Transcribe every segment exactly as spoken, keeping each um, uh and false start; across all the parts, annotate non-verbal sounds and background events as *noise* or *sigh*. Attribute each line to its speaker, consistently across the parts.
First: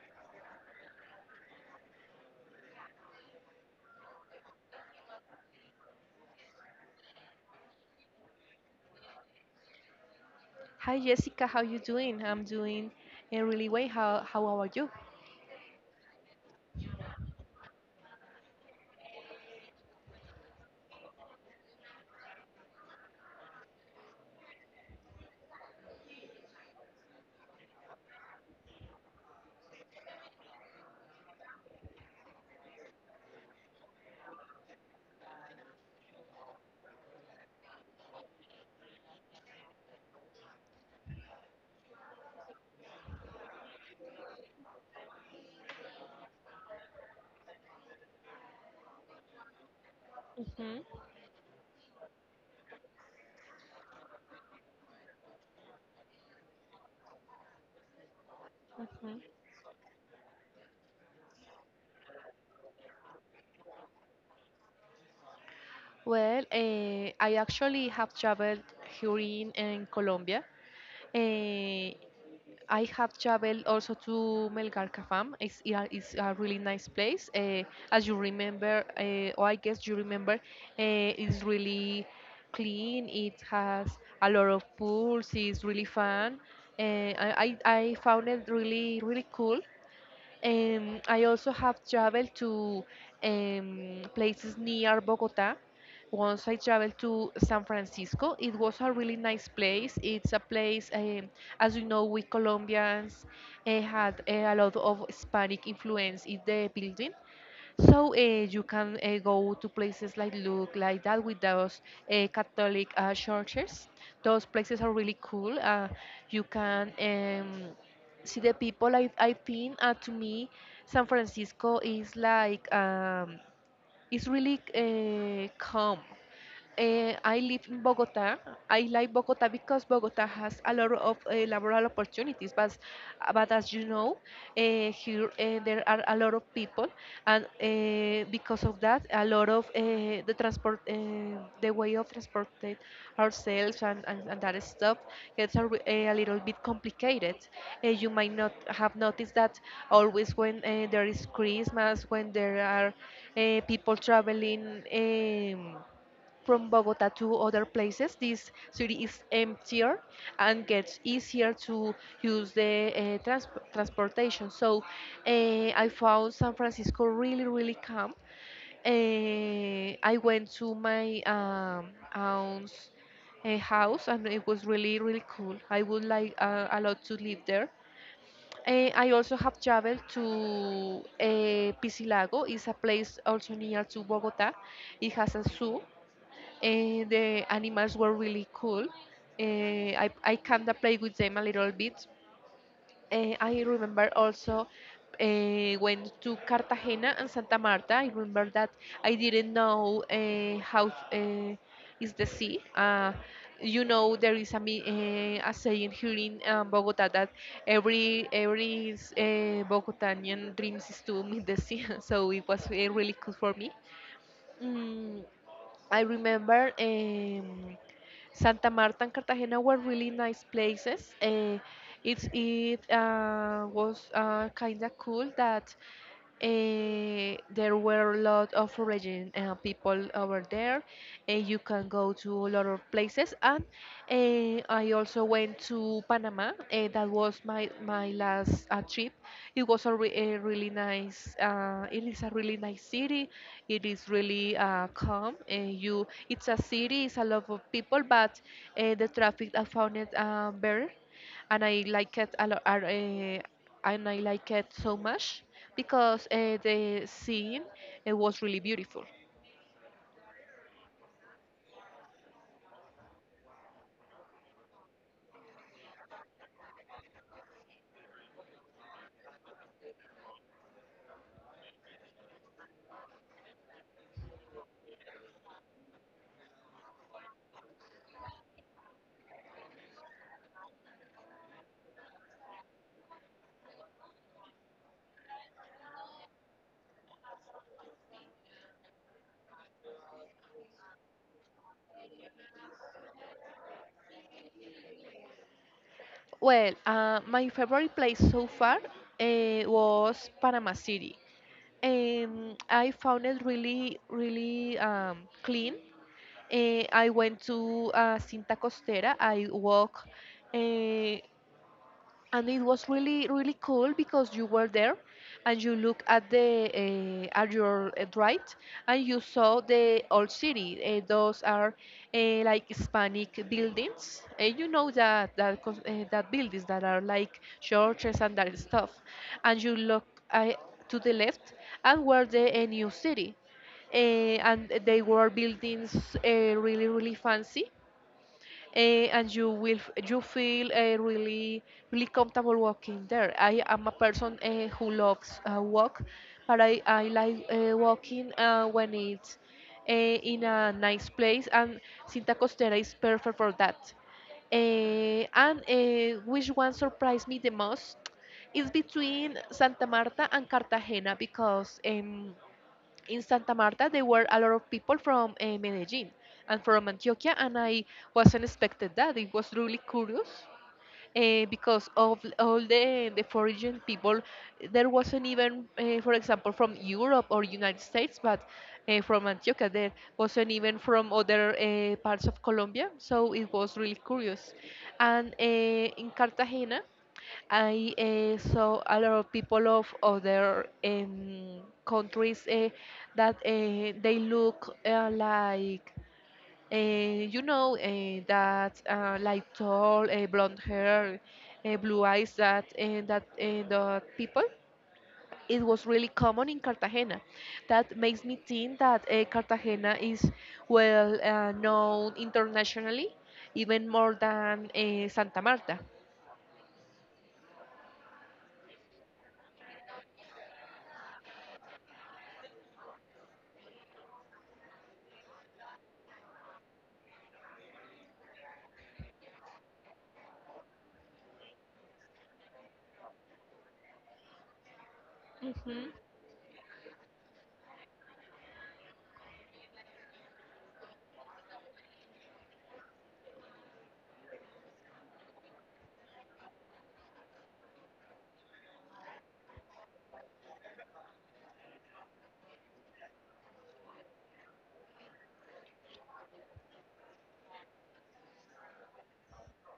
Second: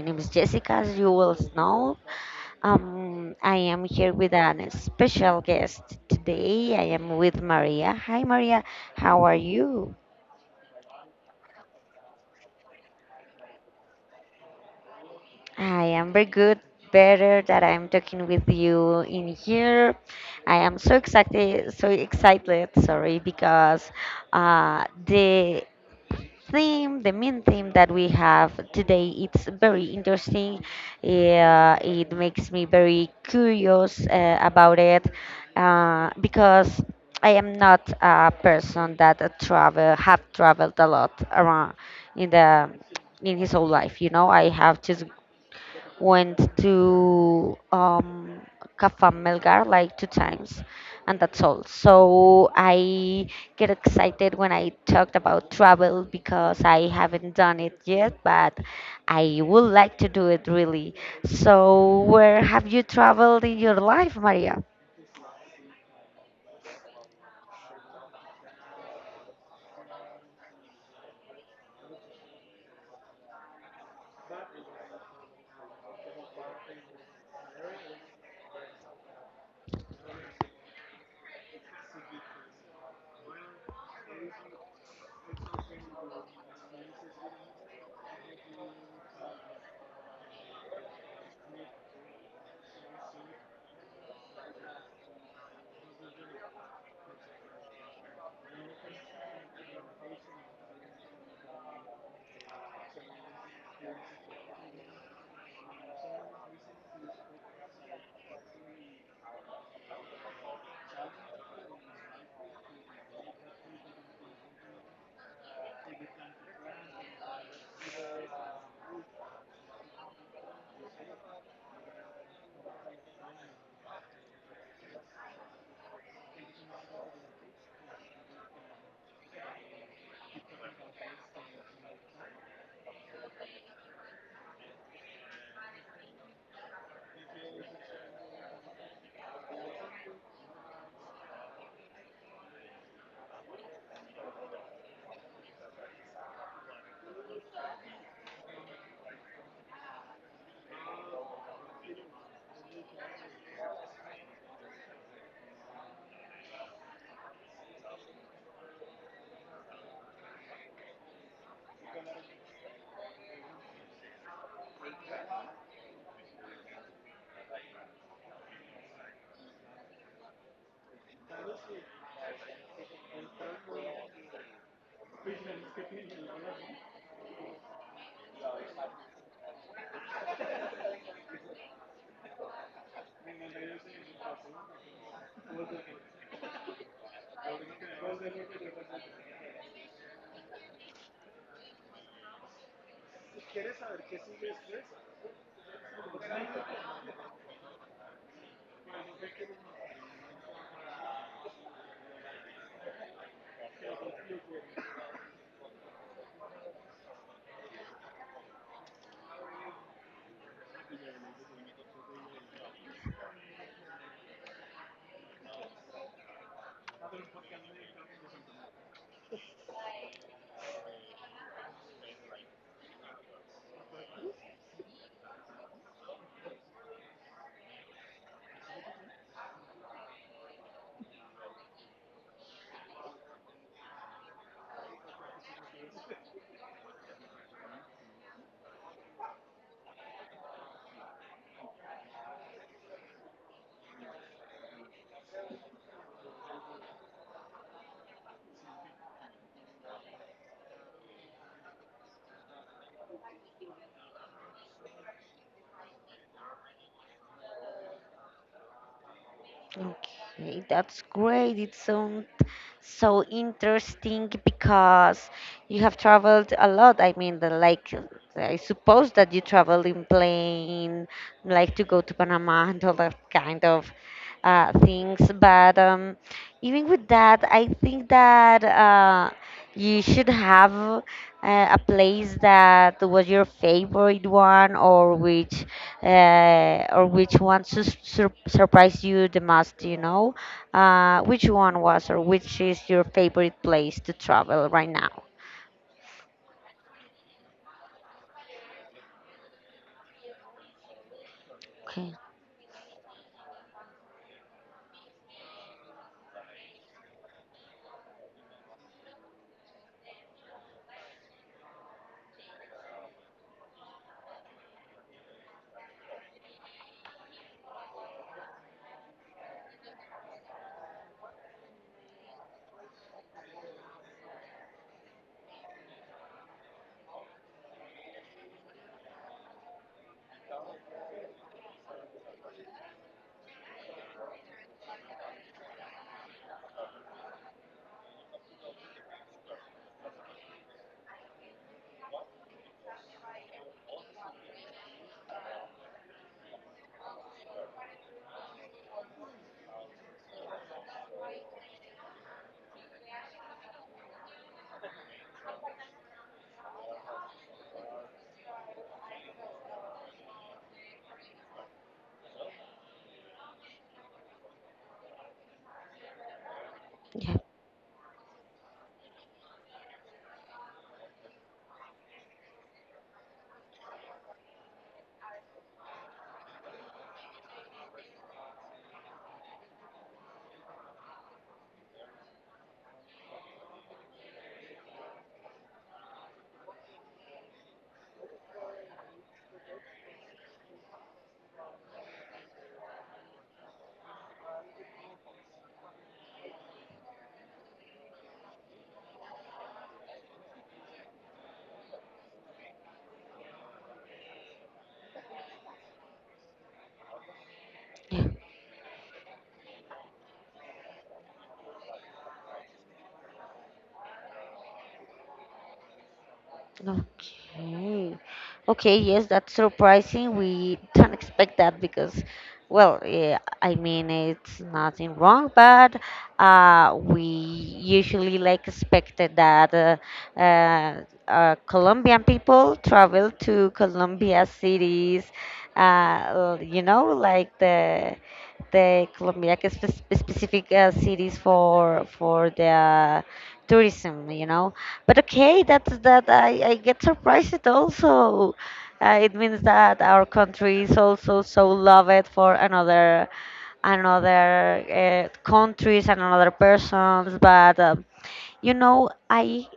Speaker 1: name is Jessica, as you will know. Um, I am here with a special guest today. I am with Maria. Hi, Maria. How are you?
Speaker 2: Hi Jessica, how you doing? I'm doing uh, really well. How how are you?
Speaker 1: I am very good. Better that I'm talking with you in here. I am so excited, so excited. Sorry, because uh, the theme, the main theme that we have today, it's very interesting. Yeah, it makes me very curious uh, about it, uh, because I am not a person that uh, travel have traveled a lot around in the in his whole life. You know, I have just went to um, Cafa Melgar like two times,
Speaker 2: Hmm.
Speaker 1: and that's all. So I get excited when I talked about travel because I haven't done it yet, but
Speaker 2: Hmm.
Speaker 1: I would like to do it really. So, where have you traveled in your life, Maria?
Speaker 2: Well, uh, I actually have traveled here in, in Colombia. Uh, I have traveled also to Melgarcafam. It's, yeah, it's a really nice place. Uh, as you remember, uh, or I guess you remember, uh, it's really clean. It has a lot of pools. It's really fun. Uh, I, I I found it really, really cool. Um, I also have traveled to um, places near Bogota. Once I traveled to San Francisco, it was a really nice place. It's a place, um, as you know, we Colombians uh, had eh, a lot of Hispanic influence in the building. So uh, you can uh, go to places like look like that with those uh, Catholic uh, churches. Those places are really cool. Uh, you can um, see the people. I I think uh, to me, San Francisco is like um, it's really uh, calm. Uh, I live in Bogota. I like Bogota because Bogota has a lot of uh, laboral opportunities, but but as you know, uh, here uh, there are a lot of people, and uh, because of that, a lot of uh, the transport, uh, the way of transporting ourselves and, and, and that stuff gets a, re- a little bit complicated. Uh, you might not have noticed that always when uh, there is Christmas, when there are uh, people traveling. Um, from Bogota to other places, this city is emptier and gets easier to use the uh, trans- transportation. So uh, I found San Francisco really, really calm. Uh, I went to my um, aunt's a house and it was really really cool. I would like uh, a lot to live there. Eh, I also have traveled to uh, Pisilago. It's a place also near to Bogota. It has a zoo. Eh, the animals were really cool. Eh, I, I kind of played with them a little bit. Eh, I remember also eh, went to Cartagena and Santa Marta. I remember that I didn't know eh, how eh, is the sea. Uh, you know there is a, mi- eh, a saying here in um, Bogota that every every uh, Bogotanian dreams is to meet the sea. *laughs* So it was eh, really cool for me. Mm, I remember. Um, Santa Marta and Cartagena were really nice places. Uh, it's it uh, was uh, kind of cool that Eh, there were a lot of religion uh, people over there, and you can go to a lot of places. And eh, I also went to Panama. Eh, that was my my last uh, trip. It was a, re- a really nice. Uh, it is a really nice city. It is really uh, calm. And you, it's a city. It's a lot of people, but uh, the traffic I found it uh, better and I like it a lot. Uh, and I like it so much because uh, the scene it was really beautiful.
Speaker 1: Okay, that's great. It sounds so interesting because you have traveled a lot. I mean, the, like, I suppose that you traveled in plane, like to go to Panama and all that kind of uh, things. But um, even with that, I think that uh, you should have uh, a place that was your favorite one, or which uh, or which one su- sur- surprised you the most you know uh, which one was, or which is your favorite place to travel right now?
Speaker 2: Well, uh, my favorite place so far uh, was Panama City.
Speaker 1: Okay.
Speaker 2: Um, I found it really, really um, clean. Uh, I went to uh, Cinta Costera. I walked uh, and it was really really cool because you were there and you look at the uh, at your uh, right and you saw the old city. Uh, those are uh, like Hispanic buildings, and you know that that cos- uh, that buildings that are like churches and that stuff. And you look uh, to the left and were the uh, new city uh, and they were buildings uh, really really fancy. Eh, and you will f- you feel uh, really really comfortable walking there. I am a person uh, who loves uh, walk, but I I like uh, walking uh, when it's uh, in a nice place, and Cinta Costera is perfect for that. Eh, and eh, which one surprised me the most is between Santa Marta and Cartagena because. em in Santa Marta, there were a lot of people from uh, Medellin and from Antioquia,
Speaker 1: Yeah,
Speaker 2: and I wasn't expected that. It was really curious uh, because of all the, the foreign people. There wasn't even, uh, for example, from Europe or United States, but uh, from Antioquia. There wasn't even from other uh, parts of Colombia, so it was really curious. And uh, in Cartagena, I uh, saw a lot of people of other um, countries uh, that uh, they look uh, like, uh, you know, uh, that uh, like tall, uh, blonde hair, uh, blue eyes, that uh, that uh, the people. It was really common in Cartagena. That makes
Speaker 1: yeah.
Speaker 2: me think that uh, Cartagena is well uh, known internationally, even more than uh, Santa Marta.
Speaker 1: Okay. Okay, yes, that's surprising. We don't expect that because, well, yeah, I mean, it's nothing wrong, but uh, we usually like expected that uh, uh, uh, Colombian people travel to Colombia cities,
Speaker 2: Mhm.
Speaker 1: uh, you know, like the the Colombia spe- specific uh, cities for for the tourism, you know. But okay, that's that I, I get surprised also. Uh, it means that our country is also so loved for another another uh, countries and another persons. But um, you know, I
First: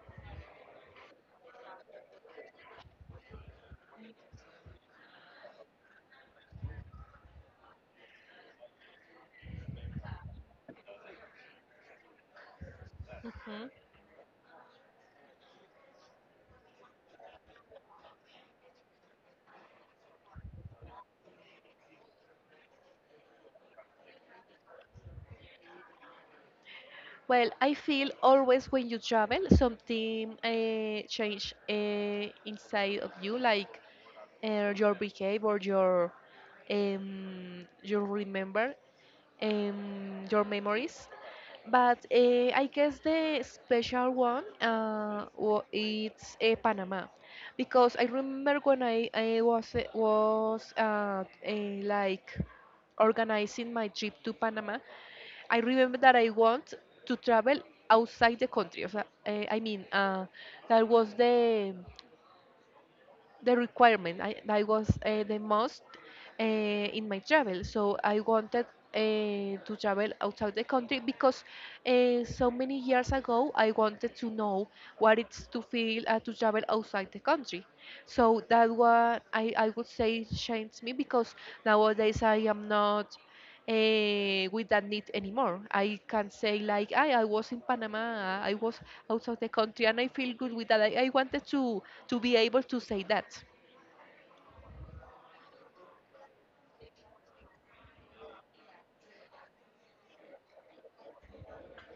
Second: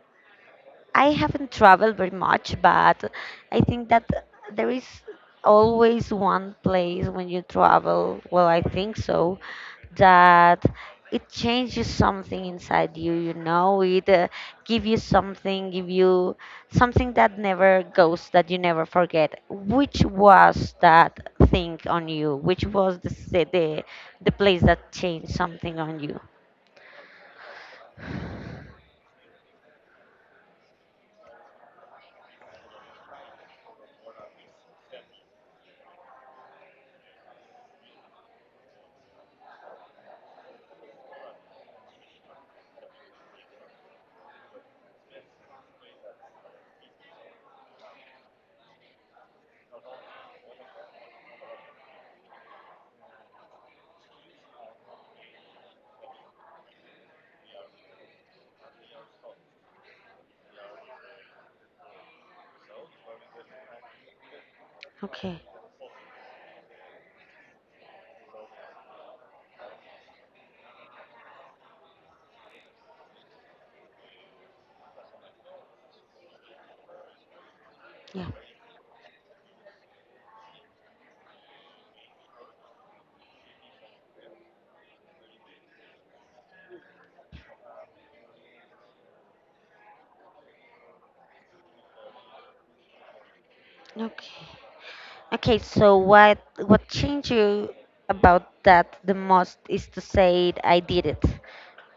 Speaker 1: I haven't traveled very much, but I think that there is always one place when you travel, well, I think so, that it changes something inside you, you
Speaker 2: Mhm.
Speaker 1: know, it uh, give you something, give you something that never goes, that you never forget. Which was that thing on you? Which was the ci- the, the place that changed something on you?
Speaker 2: Well, I feel always when you travel, something uh, change uh, inside of you, like uh, your behavior, your um, you remember um, your memories. But uh, I guess the special one uh, wa- it's uh, Panama, because I remember when I, I was eh, was uh, uh, like organizing my trip to Panama. I remember that I want to travel outside the country. O sea, eh, I mean, uh, that was the the requirement. I, that was uh, the
Speaker 1: Okay.
Speaker 2: most uh, in my travel. So I wanted uh, to travel outside the country because uh, so many years ago I wanted to know what it's to feel uh, to travel outside the country.
Speaker 1: Yeah.
Speaker 2: So that one I, I would say changed me because nowadays I am not eh, with that need anymore. I can say like, I, I was in Panama, I was out of the country, and I feel good with that. I, I wanted to to be able to say that.
Speaker 1: Okay. Okay, so what what changed you about that the most is to say I did it.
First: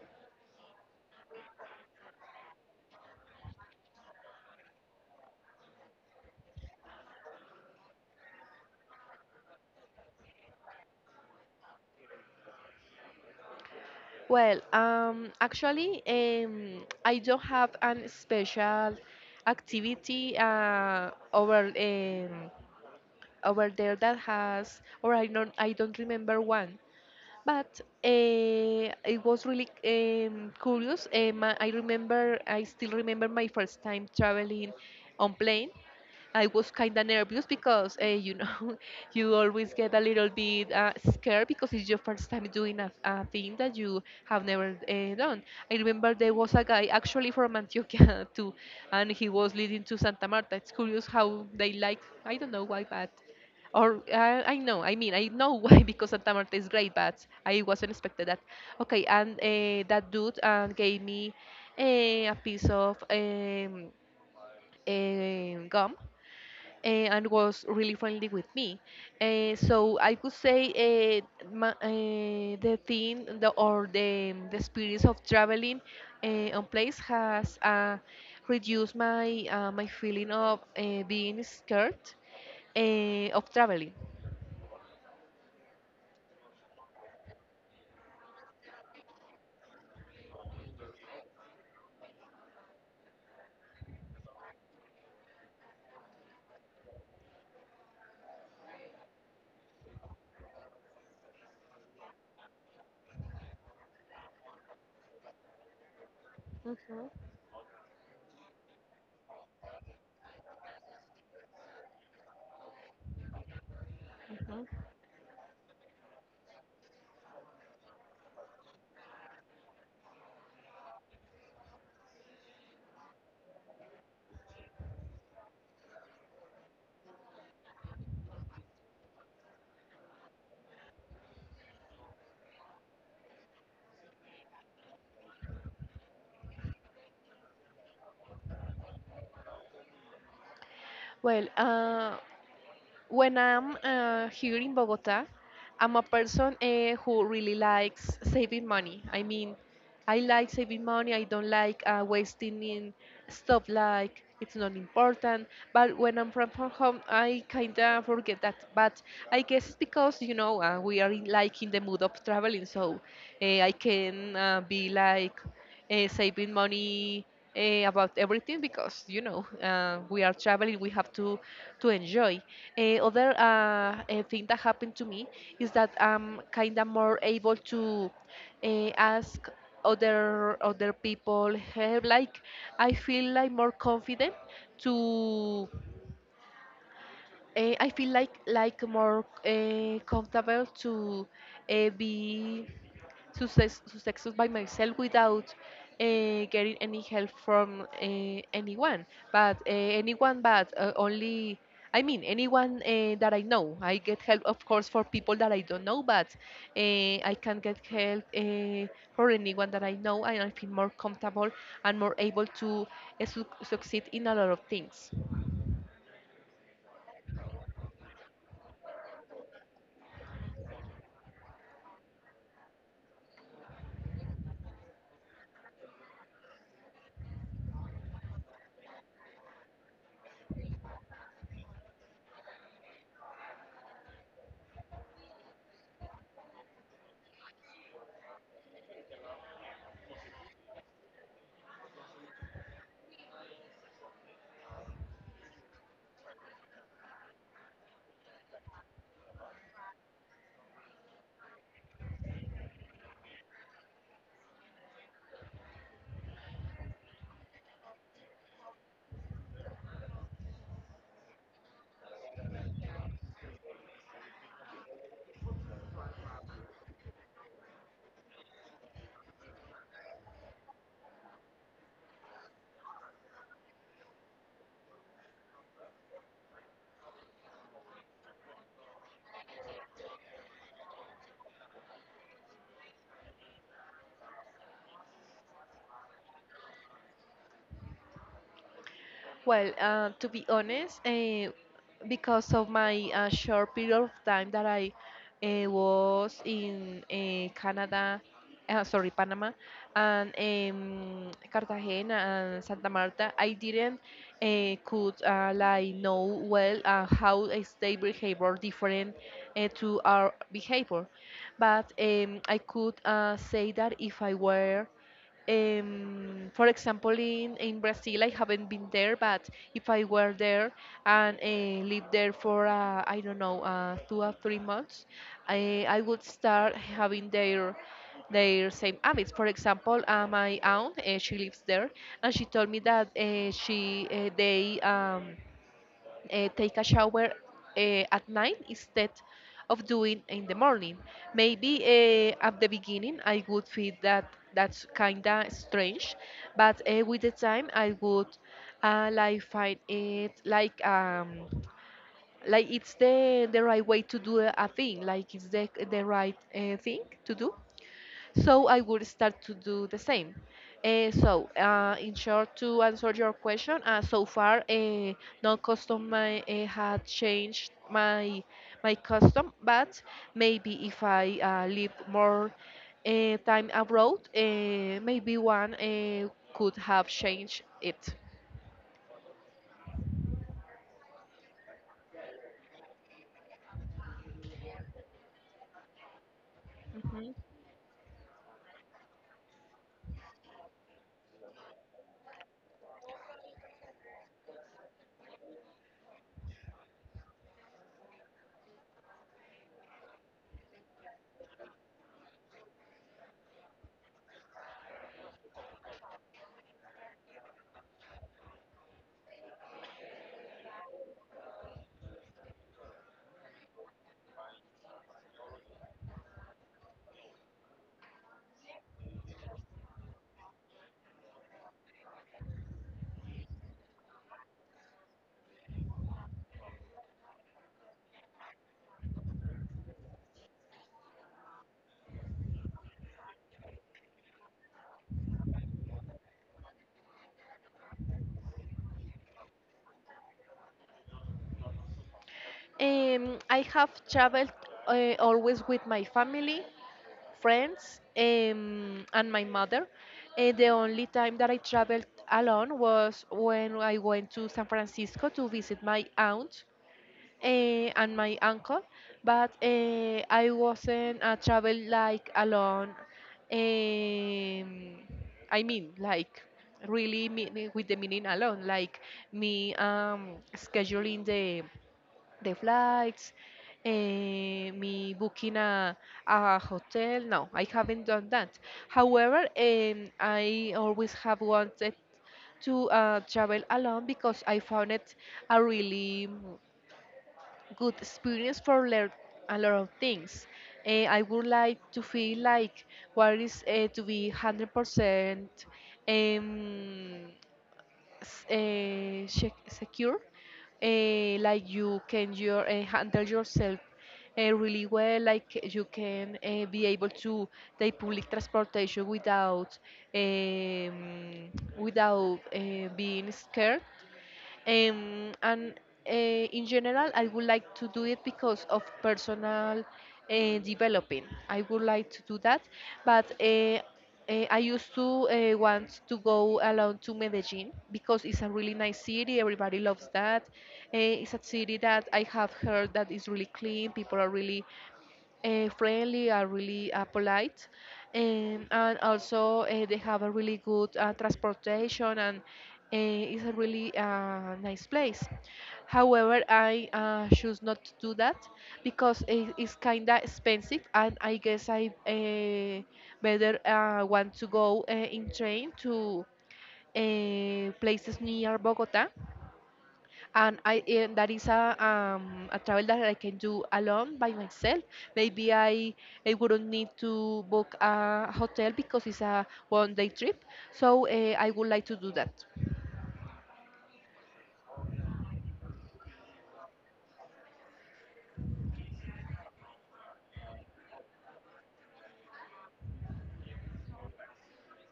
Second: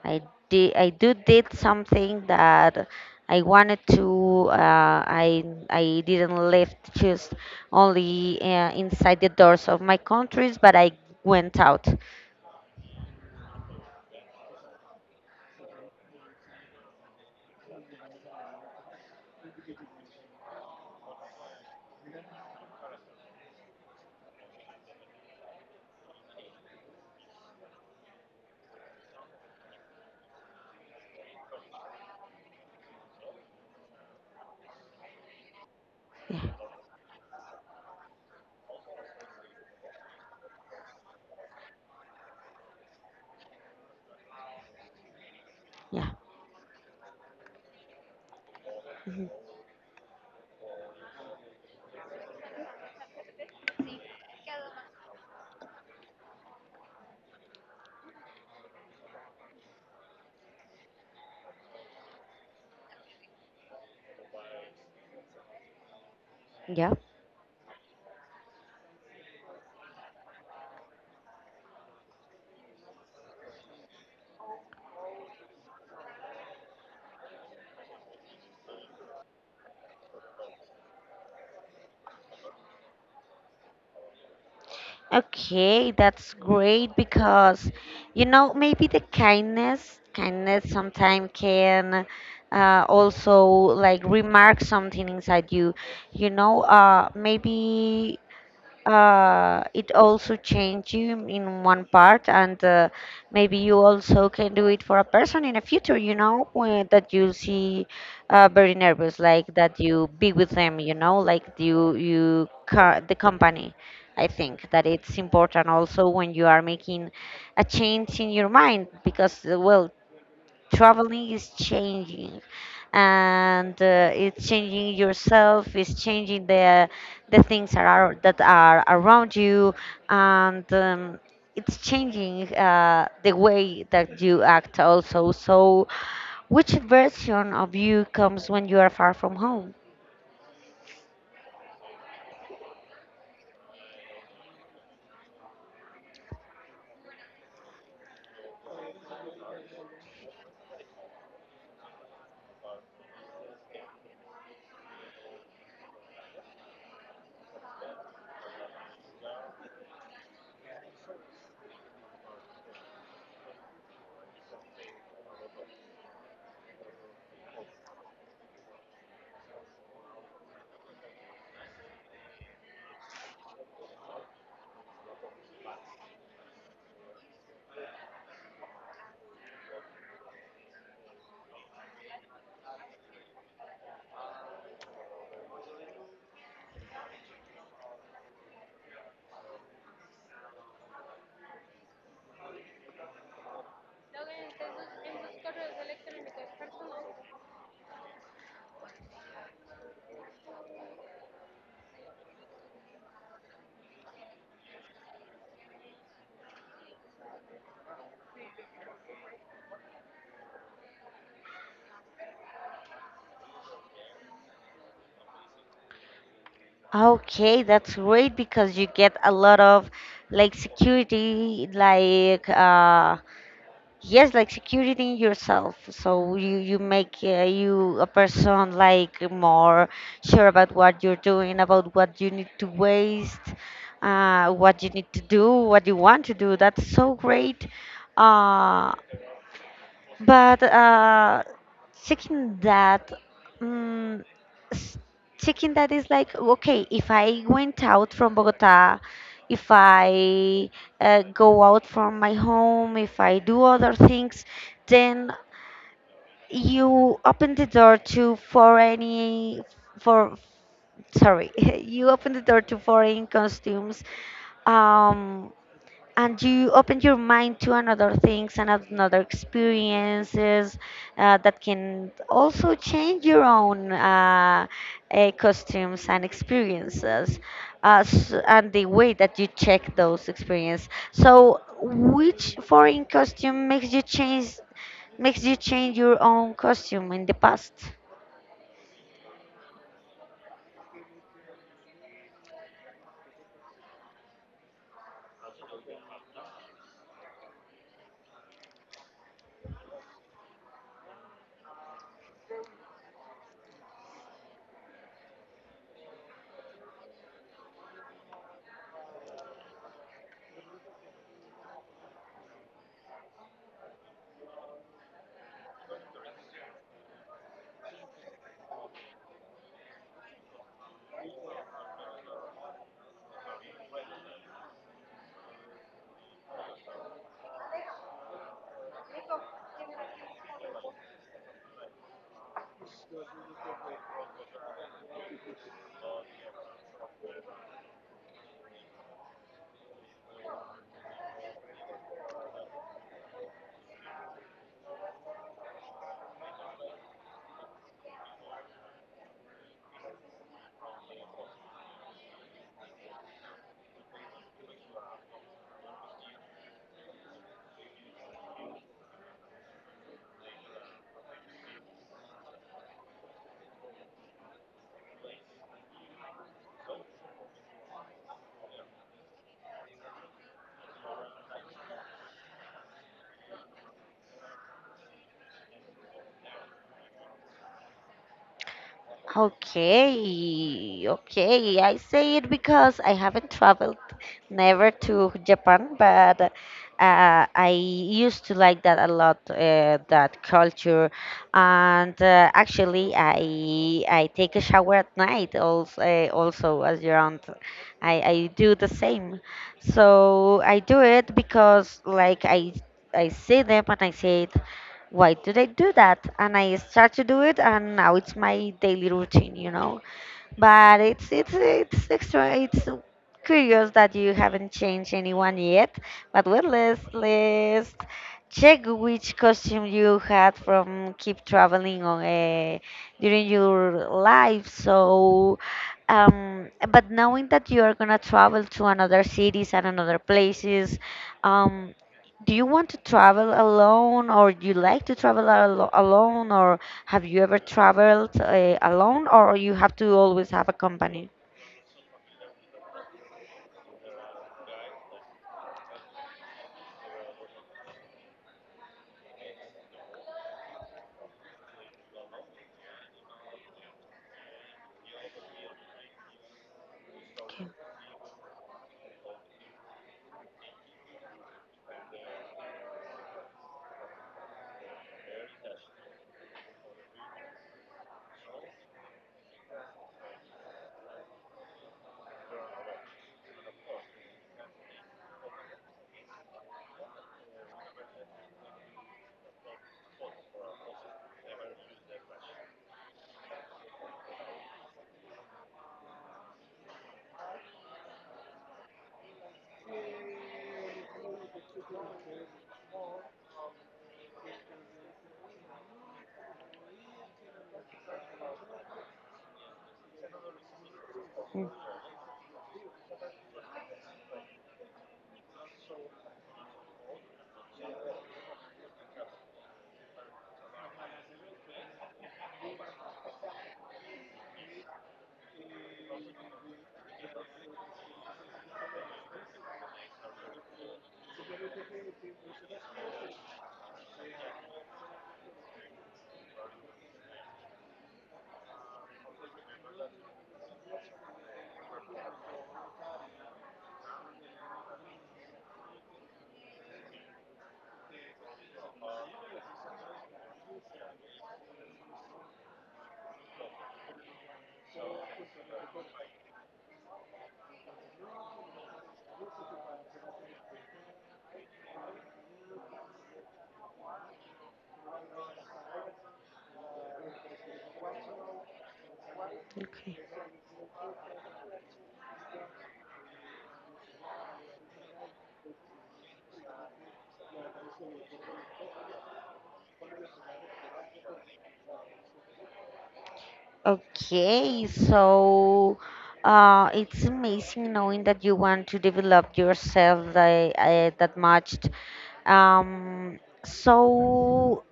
Speaker 1: I did I do did something that I wanted to. Uh, I I didn't live just only uh, inside the doors of my countries, but I went out.
Speaker 2: Well, um, actually, um, I don't have an special activity uh, over um, over there that has, or I don't I don't remember one. But uh, it was really um, curious. Uh, my, I remember, I still remember my first time traveling on plane.
Speaker 1: Yeah,
Speaker 2: I was kind of nervous because uh, you know *laughs* you always get a little bit uh, scared because it's your first time doing a, a thing that you have never uh, done. I
Speaker 1: yeah.
Speaker 2: remember there was a guy actually from Antioquia *laughs* too, and
Speaker 1: Mhm.
Speaker 2: he was leading to Santa Marta. It's curious how they like I don't know why, but or uh, I know, I mean, I know why *laughs* because Santa Marta is great, but I wasn't expected that. Okay, and uh, that dude uh, gave me uh, a piece of um, um, gum
Speaker 1: Yeah.
Speaker 2: uh, and was really friendly with me. Uh, so I could say uh, ma uh, the thing the, or the, the experience of traveling uh, on place has uh, reduced my uh, my feeling of uh, being scared uh, of traveling.
Speaker 1: Okay, that's great because you know maybe the kindness, kindness sometimes can uh, also like remark something inside you. You know, uh, maybe uh, it also changed you in one part, and uh, maybe you also can do it for a person in the future, you know when,
Speaker 2: Mhm.
Speaker 1: that you see uh, very nervous, like that you be with them, you know like you you ca- the company. I think
Speaker 2: Mhm.
Speaker 1: that it's important also when you are making a change in your mind because uh, well, traveling is changing, and uh, it's changing yourself, it's changing the the things that are that are around you, and um, it's changing uh, the way that you act also. So which version of you comes when you are far from home?
Speaker 2: Well, uh, when I'm uh, here in Bogota, I'm a person uh, who really likes saving money. I mean, I like saving money. I don't like uh, wasting in stuff like it's not important. But when I'm from from home, I kind of forget that. But I guess it's because you know uh, we are in, like in the mood of traveling, so uh, I can uh, be like uh, saving money uh, about everything because you know uh, we are traveling. We have to to enjoy. Uh, other uh, uh, thing that happened to me is that I'm kind of more able to uh, ask other other people help. Like I feel like more confident to. Uh, I feel like like more uh, comfortable to uh, be success, success by myself without uh, getting any help from uh, anyone. But uh, anyone, but uh, only, I mean, anyone uh, that I know. I get help, of course, for people that I don't know, but uh, I can get help uh, for anyone that I know, and I feel more comfortable and more able to uh, su- succeed in a lot of things.
Speaker 1: Okay, that's great because you get a lot of like security, like uh, yes, like security in yourself. So you you make uh, you a person like more sure about what you're doing, about what you need to waste, uh, what you need to do, what you want to do. That's so great. Uh, but uh, checking that, um, checking that is like, okay, if I went out from Bogota, if I uh, go out from my home, if I do other things, then you open the door. To for any for sorry, *laughs* you open the door to foreign costumes. Um, and you open your mind to another things and another experiences uh, that can also change your own uh, uh, costumes and experiences, uh, s- and the way that you check those experiences. So which foreign costume makes you change makes you change your own costume in the past?
Speaker 2: Well, uh, to be honest, uh, because of my uh, short period of time that I uh, was in uh, Canada, uh, sorry, Panama, and um, Cartagena and Santa Marta, I didn't uh, could uh, like know well uh, how is their behavior different uh, to our behavior. But um, I could uh, say that if I were um, for example, in, in Brazil, I haven't been there, but if I were there and uh, lived there for, uh, I don't know, uh, two or three months, I, I would start having their their same habits. For example, uh, my aunt, uh, she lives there, and she told me that uh, she uh, they um, uh, take a shower uh, at night instead of doing in the morning. Maybe uh, at the beginning I would feel that that's kinda strange, but uh, with the time I would uh, like find it like um like it's the the right way to do a thing, like it's the the right uh, thing to do. So I would start to do the same. Uh, so, uh, in short, to answer your question, uh, so far, uh, no custom I, uh, had changed my my custom, but maybe if I uh, live more uh, time abroad, uh, maybe one uh, could have changed it.
Speaker 1: Okay, okay. I say it because I haven't traveled never to Japan, but uh,
Speaker 2: Mhm.
Speaker 1: I used to like that a lot, uh, that culture. And uh, actually, I I take a shower at night also, uh, also as your aunt. I, I do the same. So I do it because like I I see them and I say, why did I do that? And I start to do it, and now it's my daily routine, you know? but it's it's it's extra it's curious that you haven't changed anyone yet. But well, let's let's check which costume you had from keep traveling on uh, during your life. So um but knowing that you are gonna travel to another cities and another places, um do you want to travel alone, or do you like to travel al- alone, or have you ever traveled uh, alone, or you have to always have a company?
Speaker 2: Um, I have traveled uh, always with my family, friends, um, and my mother. And the only time that I traveled alone was when I went to San Francisco to visit my aunt
Speaker 1: Okay.
Speaker 2: uh, and my uncle. But uh, I wasn't a travel like alone. Um, I mean, like really mean, with the meaning alone, like me um, scheduling the the flights, eh, me booking a, a hotel. No, I haven't done that. However, um, I always have wanted to uh, travel alone because I found it a really mm, good experience for learn a lot of things. Eh, I would like to feel like what is uh, to be one hundred percent um, uh, secure uh, like
Speaker 1: Mm.
Speaker 2: you can your, uh, handle yourself uh, really well like you can uh, be able to take public transportation without um, without uh, being scared, um, and uh, in general, I would like to do it because of personal uh, developing. I would like to do that, but uh, uh, I used to uh, want to go alone to Medellin because it's a really nice city. Everybody loves that. Uh, it's a city that I have heard that is really clean. People are really uh, friendly, are really uh, polite, um, and also uh, they have a really good uh, transportation, and uh, it's a really uh, nice place. However, I uh, choose not to do that because it, it's kind of expensive, and I guess I uh, better uh, want to go uh, in train to uh, places near Bogota,
Speaker 1: Okay.
Speaker 2: and I and that is a um, a travel that I can do alone by myself. Maybe I I wouldn't need to book a hotel because it's a one day trip. So uh, I would like to do that.
Speaker 1: Okay, so uh, it's amazing knowing that you want to develop yourself uh, uh, that much. Um, so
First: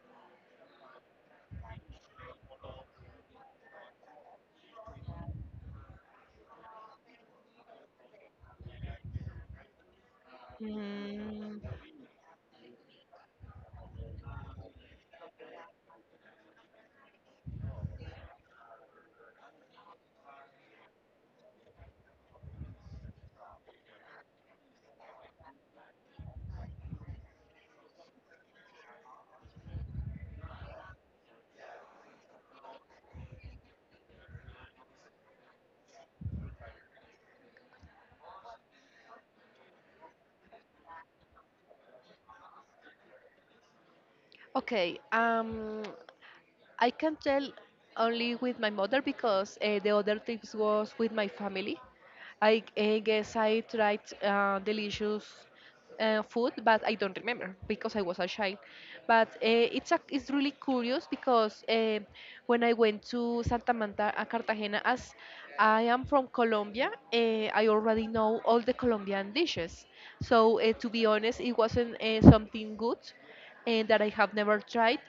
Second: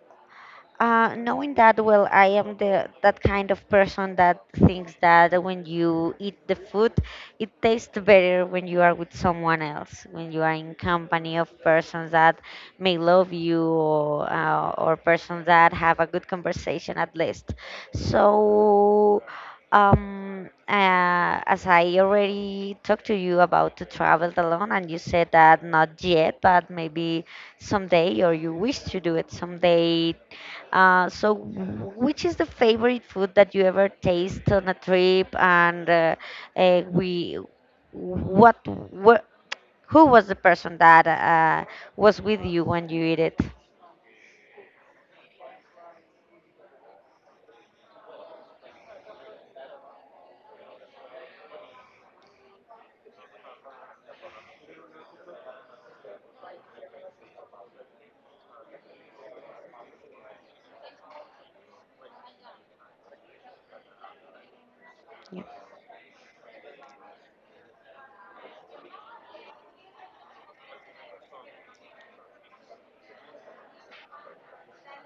Speaker 1: Uh, knowing that, well, I am the that kind of person that thinks that when you eat the food, it tastes better when you are with someone else, when you are in company of
Speaker 2: Mm,
Speaker 1: persons that may love you, or, uh, or persons that have a good conversation at least. So, um, uh, as I already talked to you about to travel alone, and you said that not yet, but maybe someday, or you wish to do it someday, uh, so, w- which is the favorite food that you ever taste on a trip? And uh, uh, we, what, what, who was the person that uh, was with you when you eat it?
Speaker 2: okay, um, I can tell only with my mother because uh, the other trips was with my family. I, I guess I tried uh, delicious uh, food, but I don't remember because I was a child. But uh, it's a, it's really curious because uh, when I went to Santa Marta, uh, Cartagena, as I am from Colombia, uh, I already know all the Colombian dishes. So uh, to be honest, it wasn't uh, something good uh, that I have never tried.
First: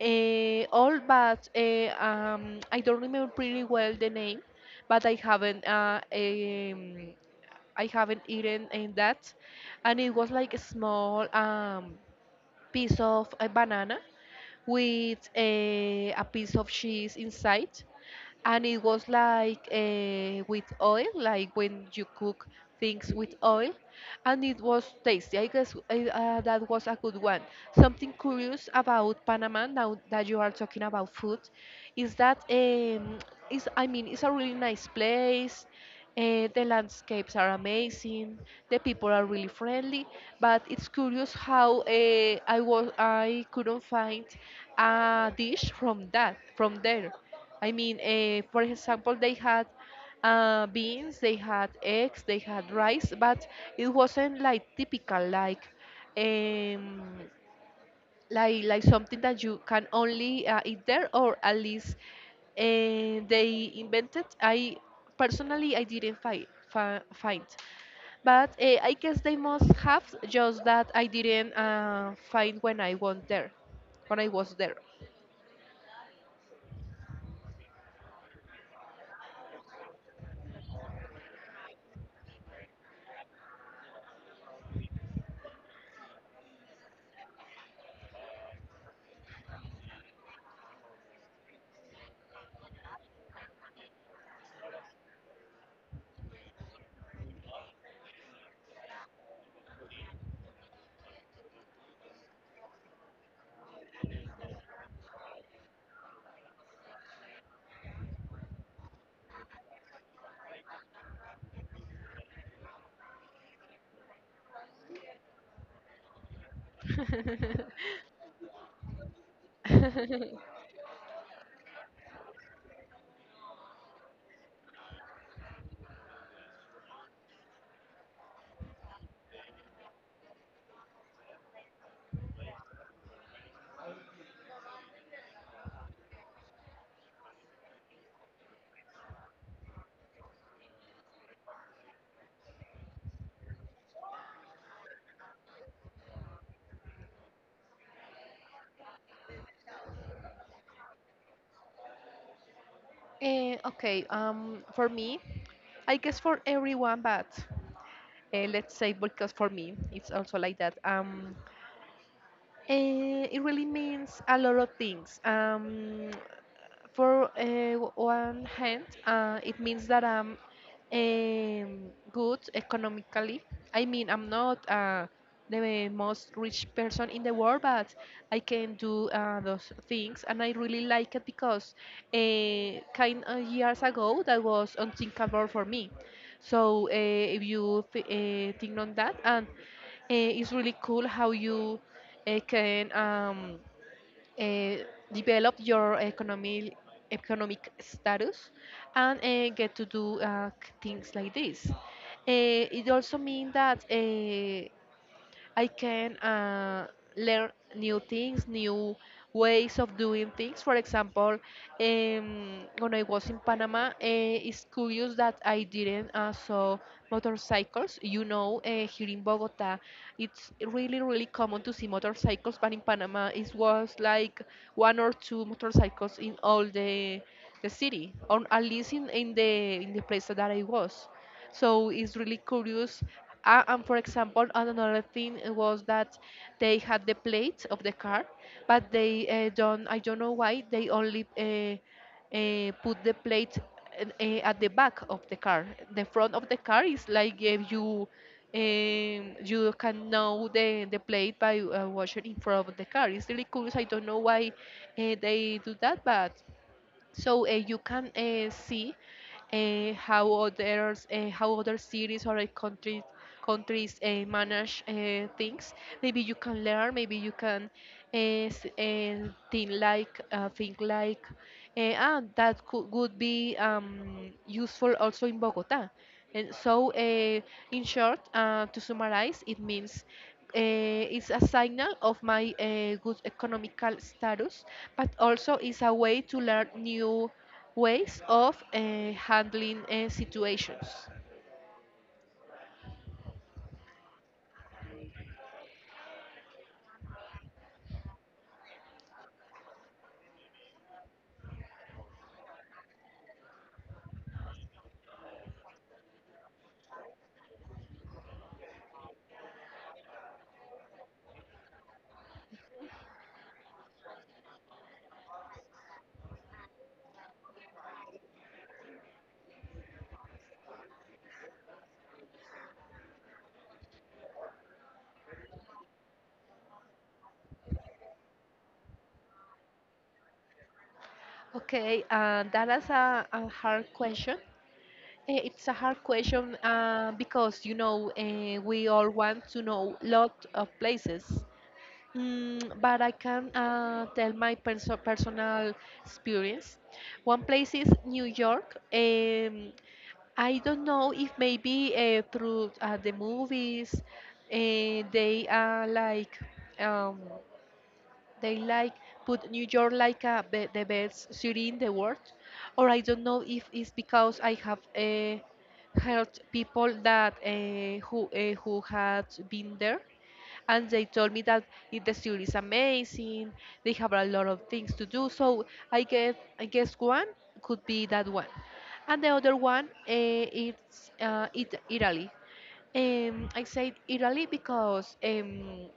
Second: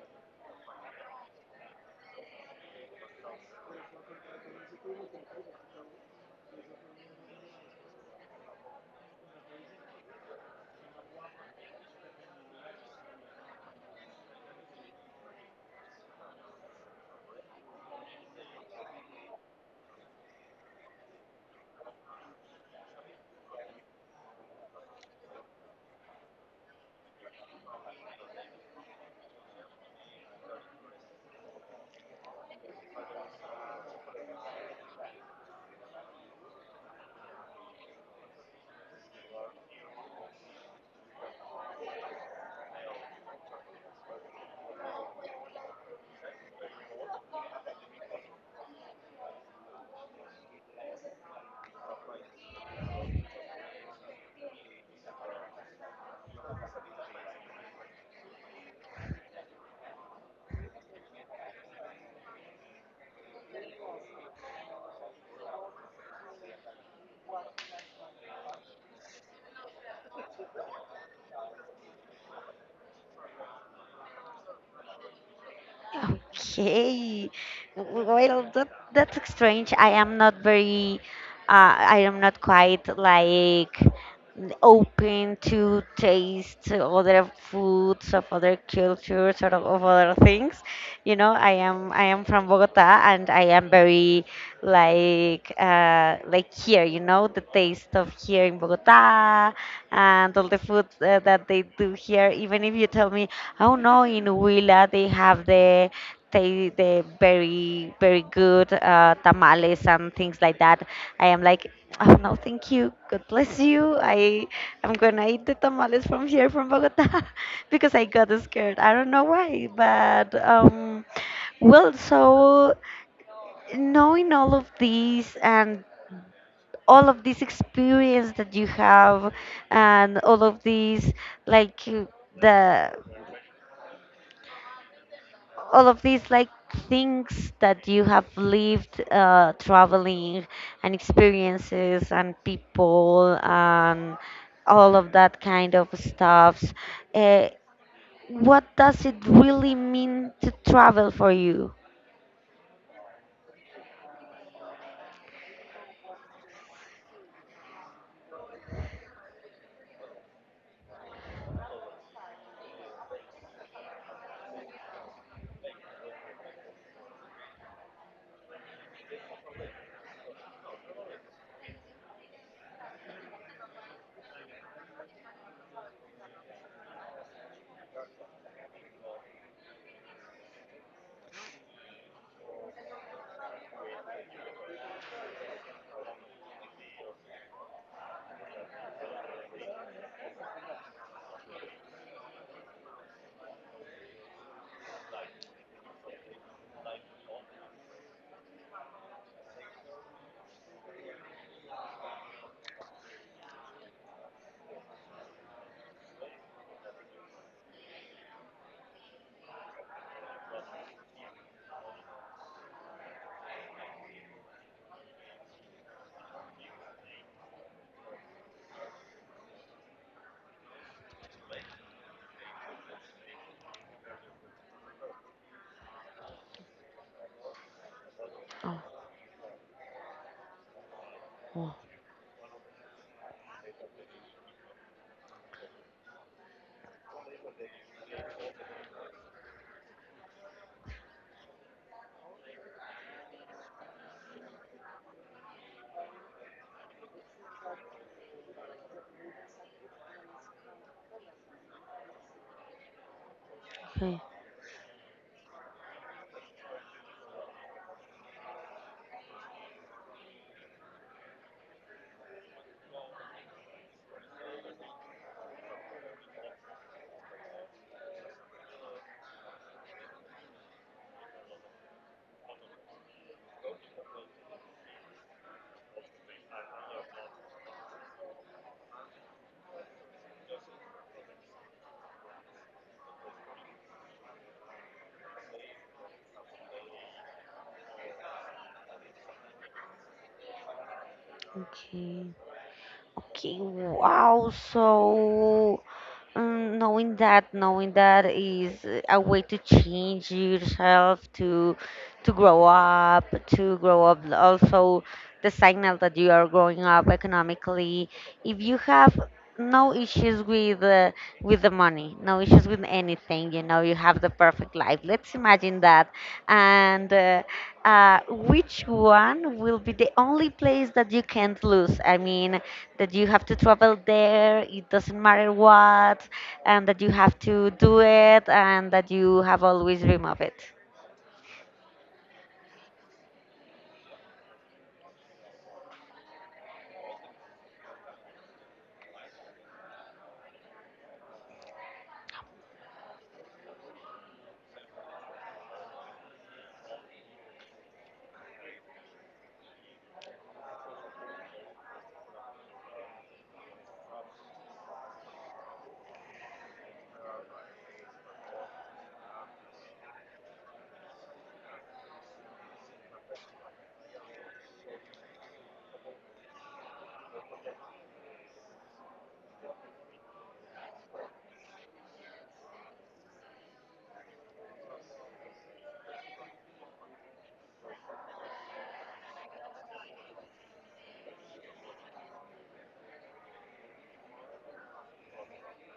Speaker 2: Uh, all but uh, um, I don't remember pretty well the name, but I haven't uh, um, I haven't eaten in that, and it was like a small um, piece of a banana with a, a piece of cheese inside, and it was like uh, with oil, like when you cook things with oil, and it was tasty. I guess uh, uh, that was a good one. Something curious about Panama now that you are talking about food is that, um, is I mean it's a really nice place. Uh, the landscapes are amazing. The people are really friendly, but it's curious how uh, I was I couldn't find a dish from that from there. I mean, uh, for example, they had uh, beans, they had eggs, they had rice, but it wasn't like typical, like um, like like something that you can only uh, eat there, or at least uh, they invented. I personally I didn't find find, but uh, I guess they must have just that I didn't uh, find when I went there, when I was there.
Speaker 1: Okay. Well, that that's strange. I am not very, uh, I am not quite like open to taste other foods of other cultures or of other things. You know, I am I am from Bogota, and I am very like uh, like here. You know, the taste of here in Bogota and all the food uh, that they do here. Even if you tell me, oh no, in Huila they have the they the very very good uh, tamales and things like that. I am like, oh no, thank you, God bless you. I am gonna eat the tamales from here from Bogota *laughs* because I got scared. I don't know why, but
Speaker 2: *laughs*
Speaker 1: um, well, so knowing all of these and all of this experience that you have, and all of these like uh, the all of these like things that you have lived, uh, traveling, and experiences, and people, and all of that kind of stuff, uh, what does it really mean to travel for you?
Speaker 2: Eh, okay, um, for me, I guess for everyone, but uh, let's say because for me, it's also like that. Um, eh, it really means a lot of things. Um, for uh, one hand, uh, it means that I'm um, good economically. I mean, I'm not uh, the most rich person in the world, but I can do uh, those things, and I really like it because uh, kind of years ago that was unthinkable for me. So uh, if you th- uh, think on that, and uh, it's really cool how you uh, can. Um, uh, Develop your economic economic status and uh, get to do uh, c- things like this. Uh, it also means that uh, I can uh, learn new things, new ways of doing things. For example, um, when I was in Panama, uh, it's curious that I didn't uh, saw motorcycles. You know, uh, here in Bogota, it's really, really common to see motorcycles, but in Panama, it was like one or two motorcycles in all the the city, or at
Speaker 1: Oh.
Speaker 2: least in, in the in the place that I was.
Speaker 1: Oh.
Speaker 2: So it's really curious, uh, and for example, and another thing was that they had the plates of the car, but they uh, don't. I don't know why they only uh, uh, put the plate uh, uh, at the back of the car. The front of the car is like if you um, you can know the the plate by uh, watching in front of the car. It's really curious. I don't
Speaker 1: Okay.
Speaker 2: know why uh, they do that, but so uh, you can uh, see uh, how others uh, how other cities or uh, countries countries uh, manage uh, things. Maybe you can learn, maybe you can uh, s- uh, think like, uh, think like uh, and that could, would be um, useful also in Bogota. And so, uh, in short, uh, to summarize, it means, uh, is a signal of my uh, good economical status, but also is a way to learn new ways of uh, handling uh, situations.
Speaker 1: Okay. Okay, wow. So, um, knowing that, knowing that, is uh, a way to change yourself, to to grow up, to grow up. Also, the signal that you are growing up economically. If you have no issues with uh, with the money, no issues with anything, you know, you have the perfect life. Let's imagine that, and. Uh, uh, which one will be the only place that you can't lose? I mean, that you have to travel there, it doesn't matter what, and that you have to do it, and that you have always dream of it.
Speaker 2: Okay, uh, that is a, a hard question. Eh, It's a hard question uh, because you know uh, we all want to know lot of places. Mm, but I can uh, tell my perso- personal experience. One place is New York. Um, I don't know if maybe uh, through uh, the movies uh, they are like, um, they like put New York like a be the best city in the world, or I don't know if it's because I have uh, heard people that uh, who uh, who had been there and they told me that it, the city is amazing. They have a lot of things to do. So I guess I guess one could be that one, and the other one uh, it's uh, it, Italy. Um, I said Italy because um,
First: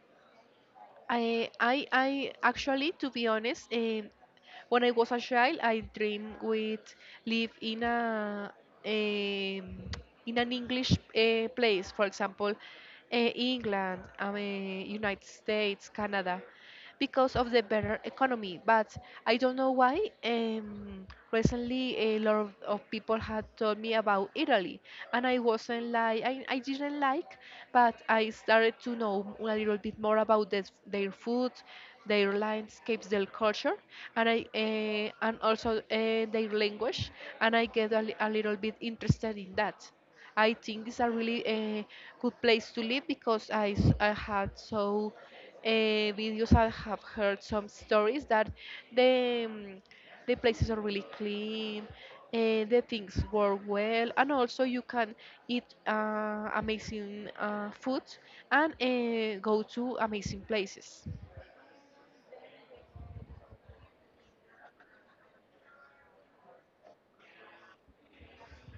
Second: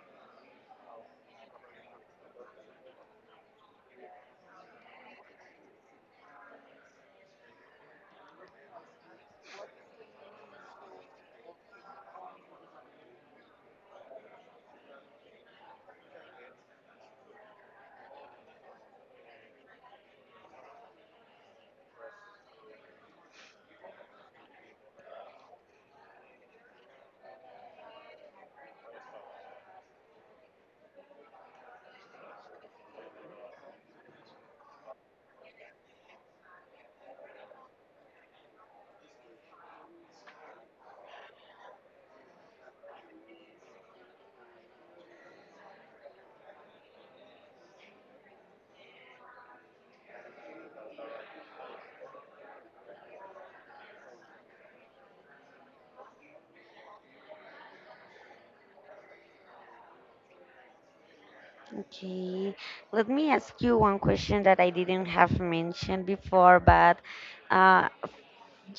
Speaker 2: I I I actually, to be honest, um, when I was a child, I dream with live in a um, in an English uh, place, for example, uh, England, um, uh, United States, Canada, because of the better economy. But I don't know why. Um, recently, a lot of, of people had told me about Italy, and I wasn't like I, I didn't like, but I started to know a little bit more about this, their food, their landscapes, their culture, and I uh, and also uh, their language, and I get a, li- a little bit interested in that. I think it's a really uh, good place to live because I, s- I had so uh, videos. I have heard some stories that the um, the places are really clean, uh, the things work well, and also you can eat uh, amazing uh, food and uh, go to amazing places.
Speaker 1: Okay, let me ask you one question that I didn't have mentioned before, but uh,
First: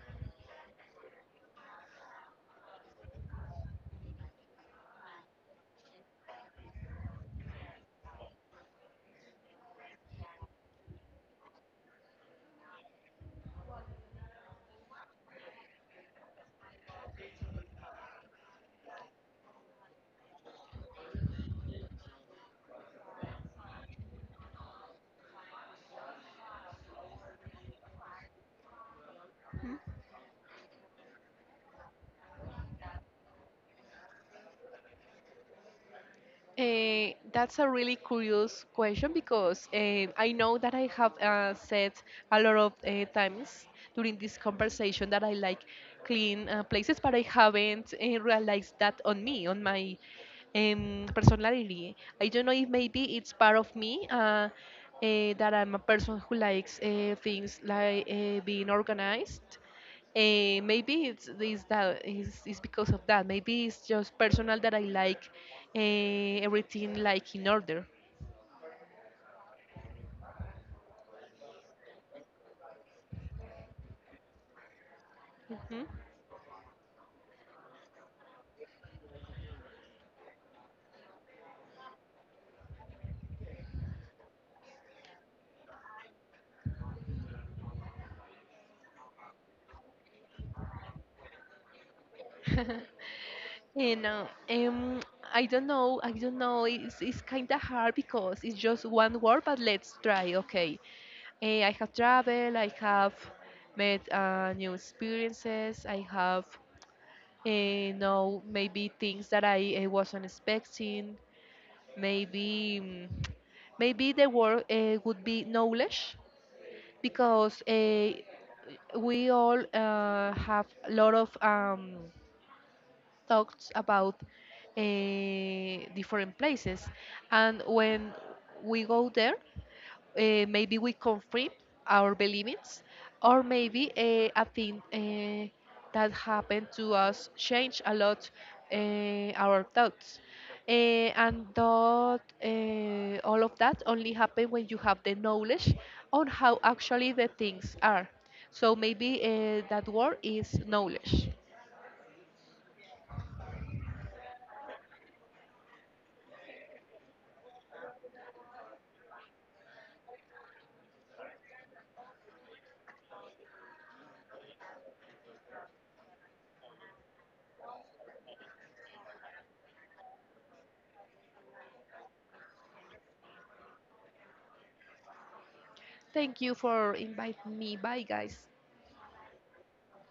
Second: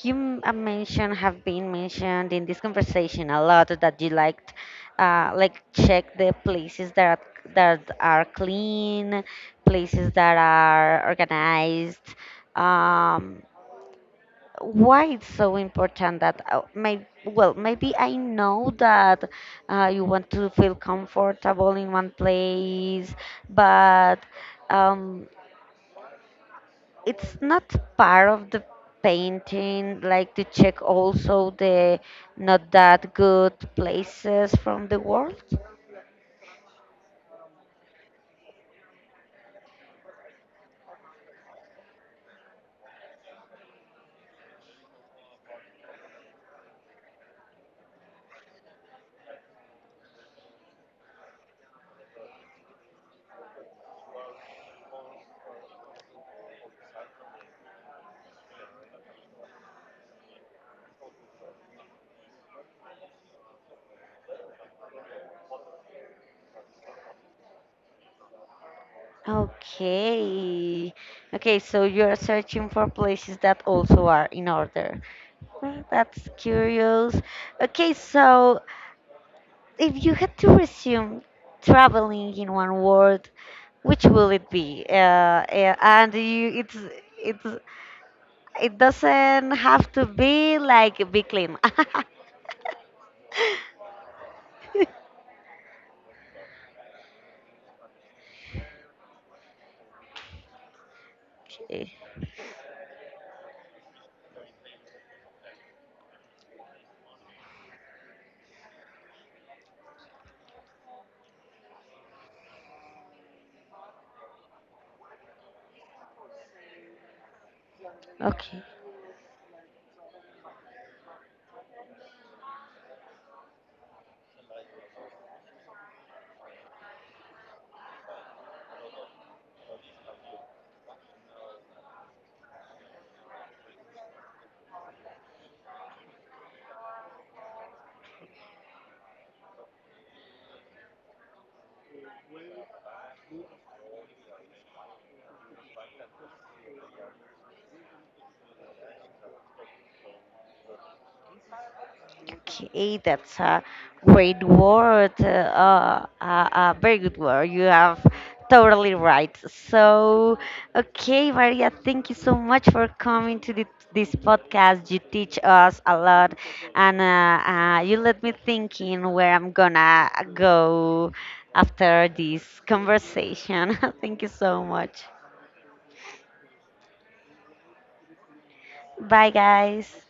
Speaker 1: you m- uh, mentioned have been mentioned in this conversation a lot that you liked, uh, like check the places that that are clean, places that are organized. Um, why it's so important that uh, may well maybe I know that uh, you want to feel comfortable in one place, but um, it's not part of the painting like to check also the not that good places from the world?
Speaker 2: Uh, that's a really curious question because uh, I know that I have uh, said a lot of uh, times during this conversation that I like clean uh, places, but I haven't uh, realized that on me, on my um, personality. I don't know if maybe it's part of me, uh, eh, that I'm a person who likes uh, things like uh, being organized. Uh, maybe it's, it's that it's, it's because of that. Maybe it's just personal that I like uh, everything like in order.
Speaker 1: Okay. Okay, so you're searching for places that also are in order.
Speaker 2: Mhm.
Speaker 1: Well, that's curious. Okay, so if you had to resume traveling in one word, which will it be? Uh, uh, and you, it's it's it doesn't have to be like a big claim. *laughs*
Speaker 2: *laughs* And uh, um, I don't know, I don't know. It's, it's kind of hard because it's just one word, but let's try. Okay. Eh, I have
Speaker 1: Okay.
Speaker 2: traveled, I have met uh, new experiences, I have, you know, maybe things that I, uh wasn't expecting. Maybe, mm, maybe the word uh, would be knowledge because uh,
Speaker 1: Okay.
Speaker 2: we all uh, have a lot of. Um, talks about uh, different places. And when we go there, uh, maybe we confirm our beliefs, or maybe uh, a thing uh, that happened to us change a lot uh, our thoughts. Eh, and that eh, all of that only happen when you have the knowledge on how actually the things are. So maybe, eh, that word is knowledge.
Speaker 1: Okay, that's a great word. Uh, uh, a very good word. You have totally right. So, okay, Maria, thank you so much for coming to the, this podcast. You teach us a lot, and uh, uh, you let me thinking where I'm gonna go after this conversation. *laughs* Thank you so much.
Speaker 2: Thank you for inviting me. Bye, guys.
Speaker 1: Bye, guys.